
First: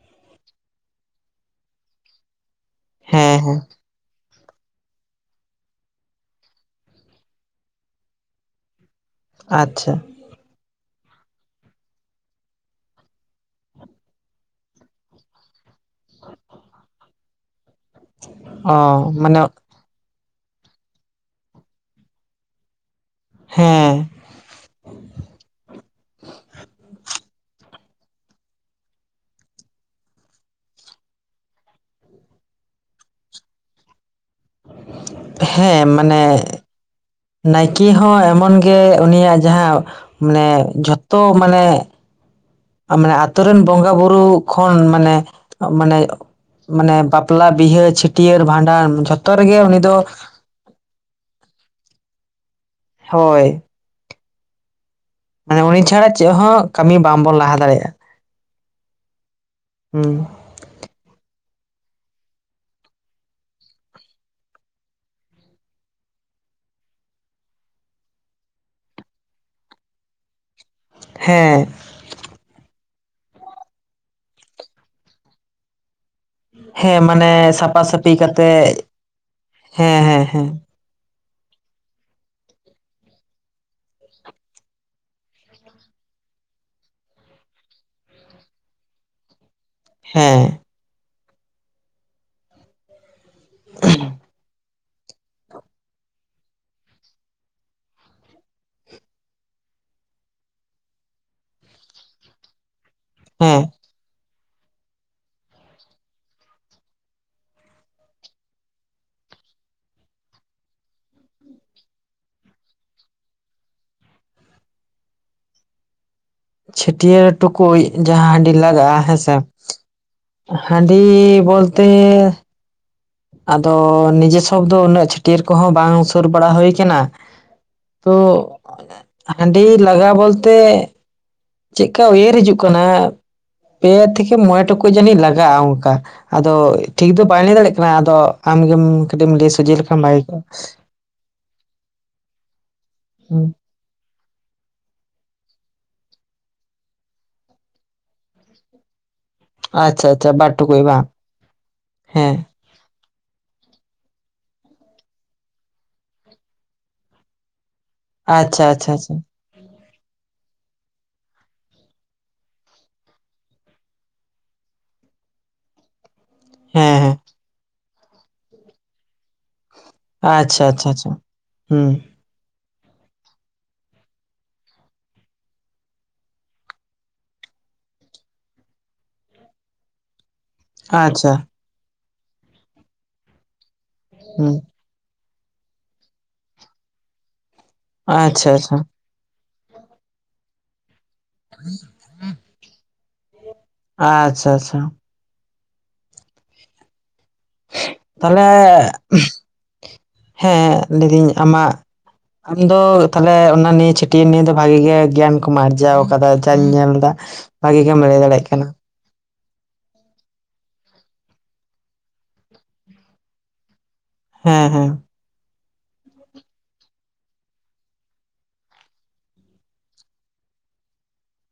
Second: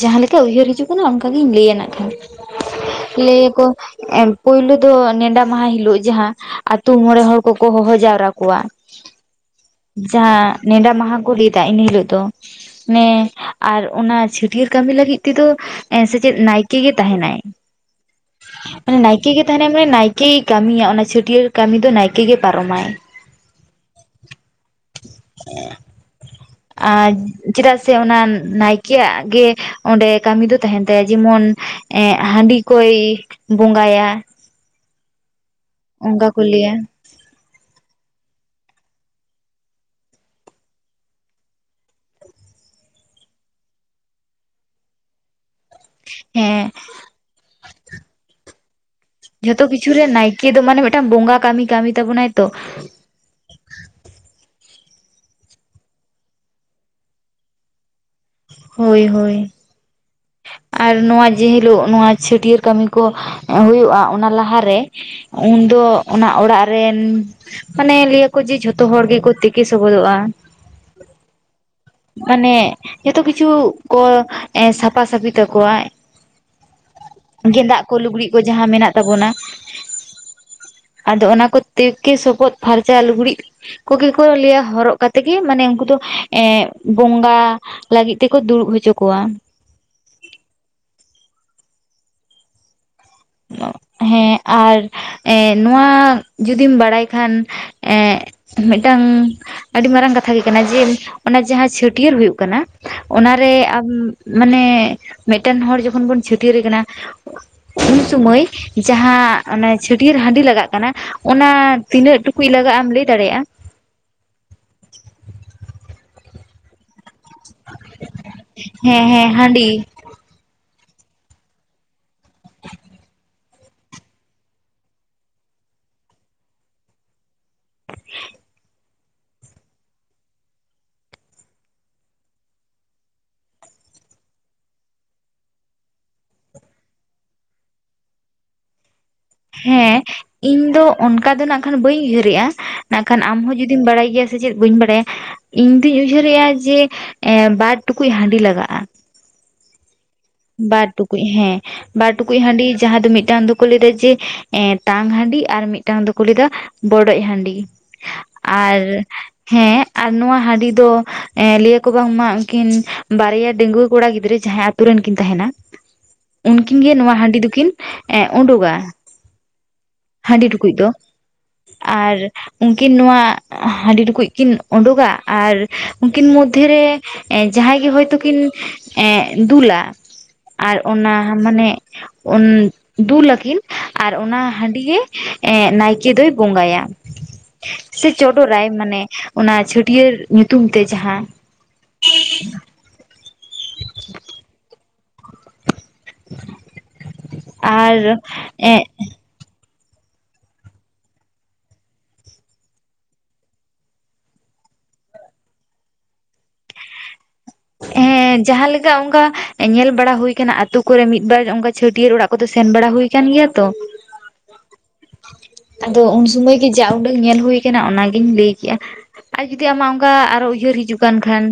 ᱡᱟᱦᱟᱸᱞᱮᱠᱟ ᱩᱭᱦᱟᱹᱨ ᱦᱤᱡᱩᱜ ᱠᱟᱱᱟ ᱚᱱᱠᱟ ᱜᱤᱧ ᱞᱟᱹᱭᱟ ᱱᱟᱜ ᱠᱷᱟᱱ᱾ ᱦᱮᱸ ᱦᱮᱸ ᱞᱟᱹᱭᱟᱠᱚ, ᱯᱩᱭᱞᱩ ᱫᱚ ᱱᱮᱰᱟ ᱢᱟᱦᱟ ᱦᱤᱞᱳᱜ ᱡᱟᱦᱟᱸ ᱟᱹᱛᱩ ᱢᱚᱬᱮ ᱦᱚᱲ ᱠᱚᱠᱚ ᱦᱚᱦᱚ ᱡᱟᱣᱨᱟ ᱠᱚᱣᱟ᱾ [inaudible] ᱟᱪᱪᱷᱟ ᱡᱟᱦᱟᱸ ᱱᱮᱰᱟ ᱢᱟᱦᱟ ᱠᱚ ᱞᱮᱫᱟ ᱮᱱᱦᱤᱞᱳᱜ ᱫᱚ᱾ ᱱᱮ ᱟᱨ ᱚᱱᱟ ᱪᱷᱟᱹᱴᱭᱟᱹᱨ ᱠᱟᱹᱢᱤ ᱞᱟᱹᱜᱤᱫ ᱛᱮᱫᱚ ᱥᱮᱞᱮᱫ ᱱᱟᱭᱠᱮ ᱜᱮ ᱛᱟᱦᱮᱱᱟᱭ᱾ ᱢᱟᱱᱮ ᱱᱟᱭᱠᱮ ᱜᱮ ᱛᱟᱦᱮᱱᱟᱭ ᱢᱟᱱᱮ ᱱᱟᱭᱠᱮ ᱜᱮ ᱠᱟᱹᱢᱤᱭᱟ ᱚᱱᱟ ᱪᱷᱟᱹᱴᱭᱟᱹᱨ ᱠᱟᱹᱢᱤ ᱫᱚ ᱱᱟᱭᱠᱮ ᱜᱮ ᱯᱟᱨᱚᱢᱟᱭ᱾ ᱦᱮᱸ ᱟᱨ ᱪᱮᱫᱟᱜ ᱥᱮ ᱚᱱᱟ ᱱᱟᱭᱠᱮᱭᱟᱜ ᱜᱮ ᱚᱸᱰᱮ ᱠᱟᱹᱢᱤ ᱫᱚ ᱛᱟᱦᱮᱱ ᱛᱟᱭᱟ ᱡᱮᱢᱚᱱ ᱦᱟᱺᱰᱤ ᱠᱚᱭ ᱵᱚᱸᱜᱟᱭᱟ᱾ ᱦᱮᱸ ᱢᱟᱱᱮ ᱚᱱᱠᱟ ᱠᱚ ᱞᱟᱹᱭᱟ ᱱᱟᱭᱠᱮ ᱦᱚᱸ ᱮᱢᱚᱱ ᱜᱮ ᱩᱱᱤᱭᱟᱜ ᱡᱟᱦᱟᱸ ᱢᱟᱱᱮ ᱡᱷᱚᱛᱚ ᱢᱟᱱᱮ ᱢᱟᱱᱮ ᱟᱹᱛᱩ ᱨᱮᱱ ᱵᱚᱸᱜᱟ ᱵᱩᱨᱩ ᱠᱷᱚᱱ ᱢᱟᱱᱮ ᱢᱟᱱᱮ ᱦᱮᱸ ᱢᱟᱱᱮ ᱵᱟᱯᱞᱟ, ᱵᱤᱦᱟᱹ, ᱪᱷᱟᱹᱴᱭᱟᱹᱨ, ᱵᱷᱟᱰᱟᱱ, ᱡᱷᱚᱛᱚ ᱠᱤᱪᱷᱩ ᱨᱮ ᱱᱟᱭᱠᱮ ᱫᱚ ᱢᱟᱱᱮ ᱢᱤᱫᱴᱟᱝ ᱵᱚᱸᱜᱟ ᱠᱟᱹᱢᱤ ᱠᱟᱹᱢᱤ ᱛᱟᱵᱚᱱᱟᱭ ᱛᱚ᱾ ᱦᱳᱭ ᱢᱟᱱᱮ ᱩᱱᱤ ᱪᱷᱟᱲᱟ ᱪᱮᱫ ᱦᱚᱸ ᱠᱟᱹᱢᱤ ᱵᱟᱝᱵᱚᱱ ᱞᱟᱦᱟ ᱫᱟᱲᱮᱭᱟᱜᱼᱟ᱾ ᱦᱳᱭ ᱦᱳᱭ। ᱦᱩᱸ। ᱟᱨ ᱱᱚᱣᱟ ᱡᱮ ᱦᱤᱞᱳᱜ ᱱᱚᱣᱟ ᱪᱷᱟᱹᱴᱭᱟᱹᱨ ᱠᱟᱹᱢᱤ ᱠᱚ ᱦᱳᱭᱳᱜᱼᱟ ᱚᱱᱟ ᱞᱟᱦᱟᱨᱮ ᱩᱱᱫᱚ ᱚᱱᱟ ᱚᱲᱟᱜ ᱨᱮᱱ ᱢᱟᱱᱮ ᱞᱟᱹᱭᱟᱠᱚ ᱡᱮ ᱡᱷᱚᱛᱚ ᱦᱚᱲ ᱜᱮᱠᱚ ᱛᱮᱠᱮ ᱥᱚᱵᱚᱫᱚᱜᱼᱟ ᱾ ᱦᱮᱸ ᱢᱟᱱᱮ ᱡᱷᱚᱛᱚ ᱠᱤᱪᱷᱩ ᱠᱚ ᱮᱸ ᱥᱟᱯᱷᱟ ᱥᱟᱯᱷᱤ ᱛᱟᱠᱚᱣᱟ᱾ ᱦᱮᱸ ᱢᱟᱱᱮ ᱜᱮᱸᱫᱟᱜ ᱥᱟᱯᱟ ᱠᱚ ᱥᱟᱹᱯᱤ ᱞᱩᱜᱽᱲᱤ ᱠᱚ ᱡᱟᱦᱟᱸ ᱠᱟᱛᱮᱜ ᱢᱮᱱᱟᱜ ᱛᱟᱵᱚᱱᱟ ᱦᱮᱸ ᱦᱮᱸ ᱦᱮᱸ ᱟᱫᱚ ᱚᱱᱟ ᱠᱚ ᱛᱮᱠᱮ ᱥᱚᱵᱚᱫ ᱯᱷᱟᱨᱪᱟ ᱞᱩᱜᱽᱲᱤ ᱠᱚᱜᱮ ᱠᱚ ᱞᱟᱹᱭᱟ ᱦᱚᱨᱚᱜ ᱠᱟᱛᱮᱜ ᱜᱮ ᱢᱟᱱᱮ ᱩᱱᱠᱩ ᱫᱚ ᱮᱸᱜ ᱵᱚᱸᱜᱟ ᱞᱟᱹᱜᱤᱫ ᱛᱮᱠᱚ ᱫᱩᱲᱩᱵ ᱦᱚᱪᱚ ᱠᱚᱣᱟ᱾ ᱦᱮᱸ ᱦᱮᱸ ᱟᱨ ᱮᱸᱜ ᱱᱚᱣᱟ ᱡᱩᱫᱤᱢ ᱵᱟᱲᱟᱭ ᱠᱷᱟᱱ ᱮᱸᱜ ᱢᱤᱫᱴᱟᱝ ᱟᱹᱰᱤ ᱢᱟᱨᱟᱝ ᱠᱟᱛᱷᱟ ᱜᱮ ᱠᱟᱱᱟ ᱡᱮ ᱚᱱᱟ ᱡᱟᱦᱟᱸ ᱪᱷᱟᱹᱴᱭᱟᱹᱨ ᱦᱩᱭᱩᱜ ᱠᱟᱱᱟ ᱚᱱᱟᱨᱮ ᱦᱮᱸ ᱟᱢ ᱢᱟᱱᱮ ᱢᱮᱫᱴᱮᱱ ᱦᱚᱲ ᱡᱚᱠᱷᱚᱱ ᱵᱚᱱ ᱪᱷᱟᱹᱴᱭᱟᱹᱨᱮ ᱠᱟᱱᱟ᱾ ᱩᱱ ᱥᱚᱢᱚᱭ ᱡᱟᱦᱟᱸ ᱚᱱᱮ ᱪᱷᱟᱹᱴᱭᱟᱹᱨ ᱦᱟᱺᱰᱤ ᱞᱟᱜᱟᱜ ᱠᱟᱱᱟ ᱚᱱᱟ ᱛᱤᱱᱟᱹᱜ ᱴᱩᱠᱩᱡ ᱞᱟᱜᱟᱜ ᱟ ᱮᱢ ᱞᱟᱹᱭ ᱫᱟᱲᱮᱭᱟᱜᱼᱟ? ᱪᱷᱟᱹᱴᱭᱟᱹᱨ ᱴᱩᱠᱩᱡ ᱡᱟᱦᱟᱸ ᱦᱟᱺᱰᱤ ᱞᱟᱜᱟᱜᱼᱟ ᱦᱮᱸ ᱦᱮᱸ ᱦᱮᱸᱥᱮ ᱦᱟᱺᱰᱤ ᱦᱟᱸᱰᱤ ᱵᱚᱞᱛᱮᱻ ᱟᱫᱚ ᱱᱤᱡᱮ ᱥᱚᱵ ᱫᱚ ᱩᱱᱟᱹᱜ ᱪᱷᱟᱹᱴᱭᱟᱹᱨ ᱠᱚᱦᱚᱸ ᱵᱟᱝ ᱥᱳᱨ ᱵᱟᱲᱟ ᱦᱳᱭ ᱟᱠᱟᱱᱟ᱾ ᱛᱚ ᱦᱟᱸᱰᱤ ᱞᱟᱜᱟᱣ ᱵᱚᱞᱛᱮ ᱪᱮᱫᱠᱟ ᱩᱭᱦᱟᱹᱨ ᱦᱤᱡᱩᱜ ᱠᱟᱱᱟ ᱯᱮ ᱛᱷᱮᱠᱮ ᱢᱚᱬᱮ ᱴᱩᱠᱩᱡ ᱡᱟᱹᱱᱤᱡ ᱞᱟᱜᱟᱜᱼᱟ ᱚᱱᱠᱟ ᱟᱫᱚ ᱴᱷᱤᱠ ᱫᱚ ᱵᱟᱧ ᱞᱟᱹᱭ ᱫᱟᱲᱮᱭᱟᱜ ᱠᱟᱱᱟ ᱟᱫᱚ ᱟᱢᱜᱮᱢ ᱠᱟᱹᱴᱤᱡ ᱮᱢ ᱞᱟᱹᱭ ᱥᱚᱡᱷᱮ ᱦᱮᱸ ᱞᱮᱠᱷᱟᱱ ᱵᱷᱟᱜᱮ ᱠᱚᱜᱼᱟ ᱤᱧ ᱫᱚ ᱚᱱᱠᱟ ᱫᱚ ᱱᱟᱜ ᱠᱷᱟᱱ ᱵᱟᱹᱧ ᱩᱭᱦᱟᱹᱨᱮᱜᱼᱟ ᱱᱟᱜ ᱠᱷᱟᱱ ᱟᱢ ᱦᱩᱸ ᱦᱚᱸ ᱡᱩᱫᱤ ᱡᱩᱫᱤᱢ ᱵᱟᱲᱟᱭ ᱜᱮᱭᱟ ᱥᱮ ᱪᱮᱫ ᱵᱟᱹᱧ ᱵᱟᱲᱟᱭᱟ ᱤᱧ ᱫᱩᱧ ᱩᱭᱦᱟᱹᱨᱮᱜᱼᱟ ᱡᱮ ᱮᱸ ᱵᱟᱨ ᱴᱩᱠᱩᱡ ᱦᱟᱺᱰᱤ ᱞᱟᱜᱟᱜᱼᱟ᱾ ᱟᱪᱪᱷᱟ ᱟᱪᱷᱟ ᱵᱟᱼᱼ ᱵᱟᱨ ᱴᱩᱠᱩᱡ ᱦᱮᱸ ᱵᱟᱨ ᱴᱩᱠᱩᱡ ᱦᱟᱺᱰᱤ ᱡᱟᱦᱟᱸ ᱫᱚ ᱢᱤᱫᱴᱟᱝ ᱫᱚ ᱠᱚ ᱞᱟᱹᱭ ᱫᱟ ᱡᱮ ᱮᱸ ᱛᱟᱝ ᱦᱟᱺᱰᱤ ᱟᱨ ᱢᱤᱫᱴᱟᱝ ᱫᱚᱠᱚ ᱞᱟᱹᱭᱫᱟ ᱵᱚᱰᱚᱡ ᱦᱟᱺᱰᱤ ᱟᱪᱪᱷᱟ ᱟᱨ ᱟᱪᱪᱷᱟ ᱟᱪᱪᱷᱟ ᱦᱮᱸ ᱟᱨ ᱱᱚᱣᱟ ᱦᱟᱺᱰᱤ ᱫᱚ ᱮᱸ ᱞᱟᱹᱭᱟᱠᱚ ᱵᱟᱝᱢᱟ ᱩᱱᱠᱤᱱ ᱵᱟᱨᱭᱟ ᱰᱟᱺᱜᱩᱣᱟᱹ ᱠᱚᱲᱟ ᱜᱤᱫᱽᱨᱟᱹ ᱡᱟᱦᱟᱸᱭ ᱟᱛᱩ ᱨᱮᱱ ᱠᱤᱱ ᱛᱟᱦᱮᱱᱟ ᱩᱱᱠᱤᱱ ᱜᱮ ᱦᱮᱸ ᱱᱚᱣᱟ ᱦᱮᱸ ᱦᱟᱺᱰᱤ ᱫᱚᱠᱤᱱ ᱮ ᱩᱰᱩᱜᱟ ᱦᱟᱺᱰᱤ ᱟᱪᱪᱷᱟ ᱴᱩᱠᱩᱡ ᱫᱚ ᱟᱪᱪᱷᱟ ᱟᱪᱪᱷᱟ ᱦᱩᱸ ᱟᱨ ᱩᱱᱠᱤᱱ ᱱᱚᱣᱟ ᱦᱟᱺᱰᱤ ᱴᱩᱠᱩᱡ ᱠᱤᱱ ᱩᱰᱩᱠᱟ ᱟᱨ ᱩᱱᱠᱤᱱ ᱢᱚᱫᱽᱫᱷᱮ ᱨᱮ ᱮᱸ ᱡᱟᱦᱟᱸᱭ ᱜᱮ ᱦᱳᱭᱛᱚ ᱠᱤᱱ ᱮᱸᱜ ᱫᱩᱞᱟ ᱟᱨ ᱚᱱᱟ ᱟᱪᱪᱷᱟ ᱢᱟᱱᱮ ᱚᱱ ᱫᱩᱞᱟᱠᱤᱱ ᱟᱨ ᱚᱱᱟ ᱦᱩᱸ ᱦᱟᱺᱰᱤ ᱜᱮ ᱮᱸᱜ ᱱᱟᱭᱠᱮ ᱫᱚᱭ ᱵᱚᱸᱜᱟᱭᱟ ᱥᱮ ᱪᱚᱰᱚᱨ ᱟᱪᱪᱷᱟ ᱨᱟᱭ ᱟᱪᱪᱷᱟ ᱢᱟᱱᱮ ᱚᱱᱟ ᱪᱷᱟᱹᱴᱭᱟᱹᱨ ᱧᱩᱛᱩᱢ ᱛᱮ ᱡᱟᱦᱟᱸ [inaudible] [inaudible] ᱟᱪᱪᱷᱟ ᱟᱪᱪᱷᱟ [inaudible] ᱛᱟᱞᱦᱮ ᱦᱮᱸ ᱞᱟᱹᱭᱫᱤᱧ ᱟᱢᱟᱜ ᱟᱢᱫᱚ ᱛᱟᱦᱞᱮ ᱚᱱᱟ ᱱᱤᱭᱮᱹ ᱪᱷᱟᱹᱴᱭᱟᱹᱨ ᱱᱤᱭᱮᱹ ᱫᱚ ᱵᱷᱟᱜᱤ ᱜᱮ ᱜᱮᱭᱟᱱ ᱠᱚᱢ ᱟᱨᱡᱟᱣ ᱠᱟᱫᱟ ᱡᱟᱧ ᱧᱮᱞ ᱫᱟ᱾ ᱵᱷᱟᱹᱜᱤ ᱜᱮᱢ ᱞᱟᱹᱭ ᱫᱟᱲᱮᱜ ᱠᱟᱱᱟ ᱾ ᱠᱟ ᱚᱱᱠᱟ ᱧᱮᱞ ᱵᱟᱲᱟ ᱦᱩᱭ ᱟᱠᱟᱱᱟ, ᱟᱛᱳ ᱠᱚᱨᱮ ᱢᱤᱫ ᱵᱟᱨ ᱚᱱᱠᱟ ᱪᱷᱟᱹᱴᱭᱟᱹᱨ ᱚᱲᱟᱜ ᱠᱚᱫᱚ ᱥᱮᱱ ᱵᱟᱲᱟ ᱦᱩᱭ ᱟᱠᱟᱱ ᱜᱮᱭᱟ ᱛᱚ᱾ [inaudible] ᱦᱮᱸ ᱦᱮᱸ᱾ ᱟᱫᱚ ᱩᱱ ᱥᱩᱢᱩᱭ ᱜᱮ ᱡᱟ ᱩᱰᱟᱹᱝ ᱧᱮᱞ ᱦᱩᱭ ᱟᱠᱟᱱᱟ ᱚᱱᱟ ᱜᱤᱧ ᱞᱟᱹᱭ ᱠᱮᱜᱼᱟ᱾ ᱟᱨ ᱡᱩᱫᱤ ᱟᱢᱟᱜ ᱚᱱᱠᱟ ᱟᱨᱚ ᱩᱭᱦᱟᱹᱨ ᱦᱤᱡᱩᱜ ᱠᱟᱱ ᱠᱷᱟᱱ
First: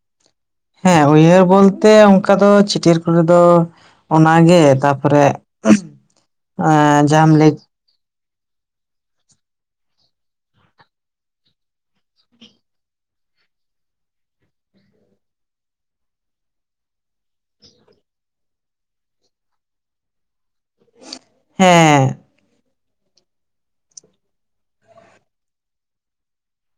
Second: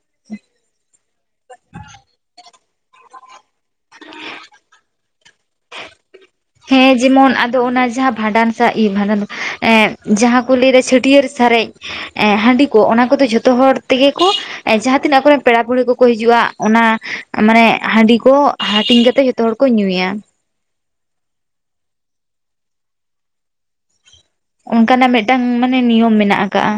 [inaudible] ᱦᱮᱸ ᱩᱭᱦᱟᱹᱨ ᱵᱳᱞᱛᱮ ᱚᱝᱠᱟ ᱫᱚ ᱪᱷᱟᱹᱴᱭᱟᱹᱨ ᱠᱚ ᱨᱮᱫᱚ ᱚᱱᱟ ᱜᱮ ᱛᱟᱯᱚᱨᱮ ᱦᱮᱸ ᱡᱟᱦᱟᱸᱢ ᱡᱮᱢᱚᱱ ᱞᱟᱹᱭ ᱟᱫᱚ ᱚᱱᱟ ᱡᱟᱦᱟᱸ ᱵᱷᱟᱸᱰᱟᱱ ᱥᱟ ᱤᱭᱟᱹ ᱵᱷᱟᱸᱰᱟᱱ ᱫᱚ ᱮᱸ ᱡᱟᱦᱟᱸ ᱠᱚ ᱞᱟᱹᱭ ᱫᱟ ᱪᱷᱟᱹᱴᱭᱟᱹᱨ ᱥᱟᱨᱮᱡ ᱮᱸ ᱦᱟᱺᱰᱤ ᱠᱚ, ᱚᱱᱟ ᱠᱚᱫᱚ ᱡᱷᱚᱛᱚ ᱦᱚᱲ ᱛᱮᱜᱮ ᱠᱚ ᱮᱸ ᱡᱟᱦᱟᱸ ᱛᱤᱱᱟᱹᱜ ᱟᱠᱚ ᱨᱮᱱ ᱯᱮᱲᱟ ᱯᱟᱹᱲᱦᱟᱹ ᱠᱚᱠᱚ ᱦᱤᱡᱩᱜᱼᱟ ᱚᱱᱟ ᱢᱟᱱᱮ ᱦᱟᱺᱰᱤ ᱠᱚ ᱦᱟᱴᱤᱧ ᱠᱟᱛᱮ ᱡᱷᱚᱛᱚ ᱦᱚᱲ ᱠᱚ ᱧᱩᱭᱟ᱾ ᱦᱮᱸ᱾ ᱚᱝᱠᱟᱱᱟᱜ ᱢᱤᱫᱴᱟᱝ ᱢᱟᱱᱮ ᱱᱤᱭᱚᱢ ᱢᱮᱱᱟᱜ ᱟᱠᱟᱜᱼᱟ᱾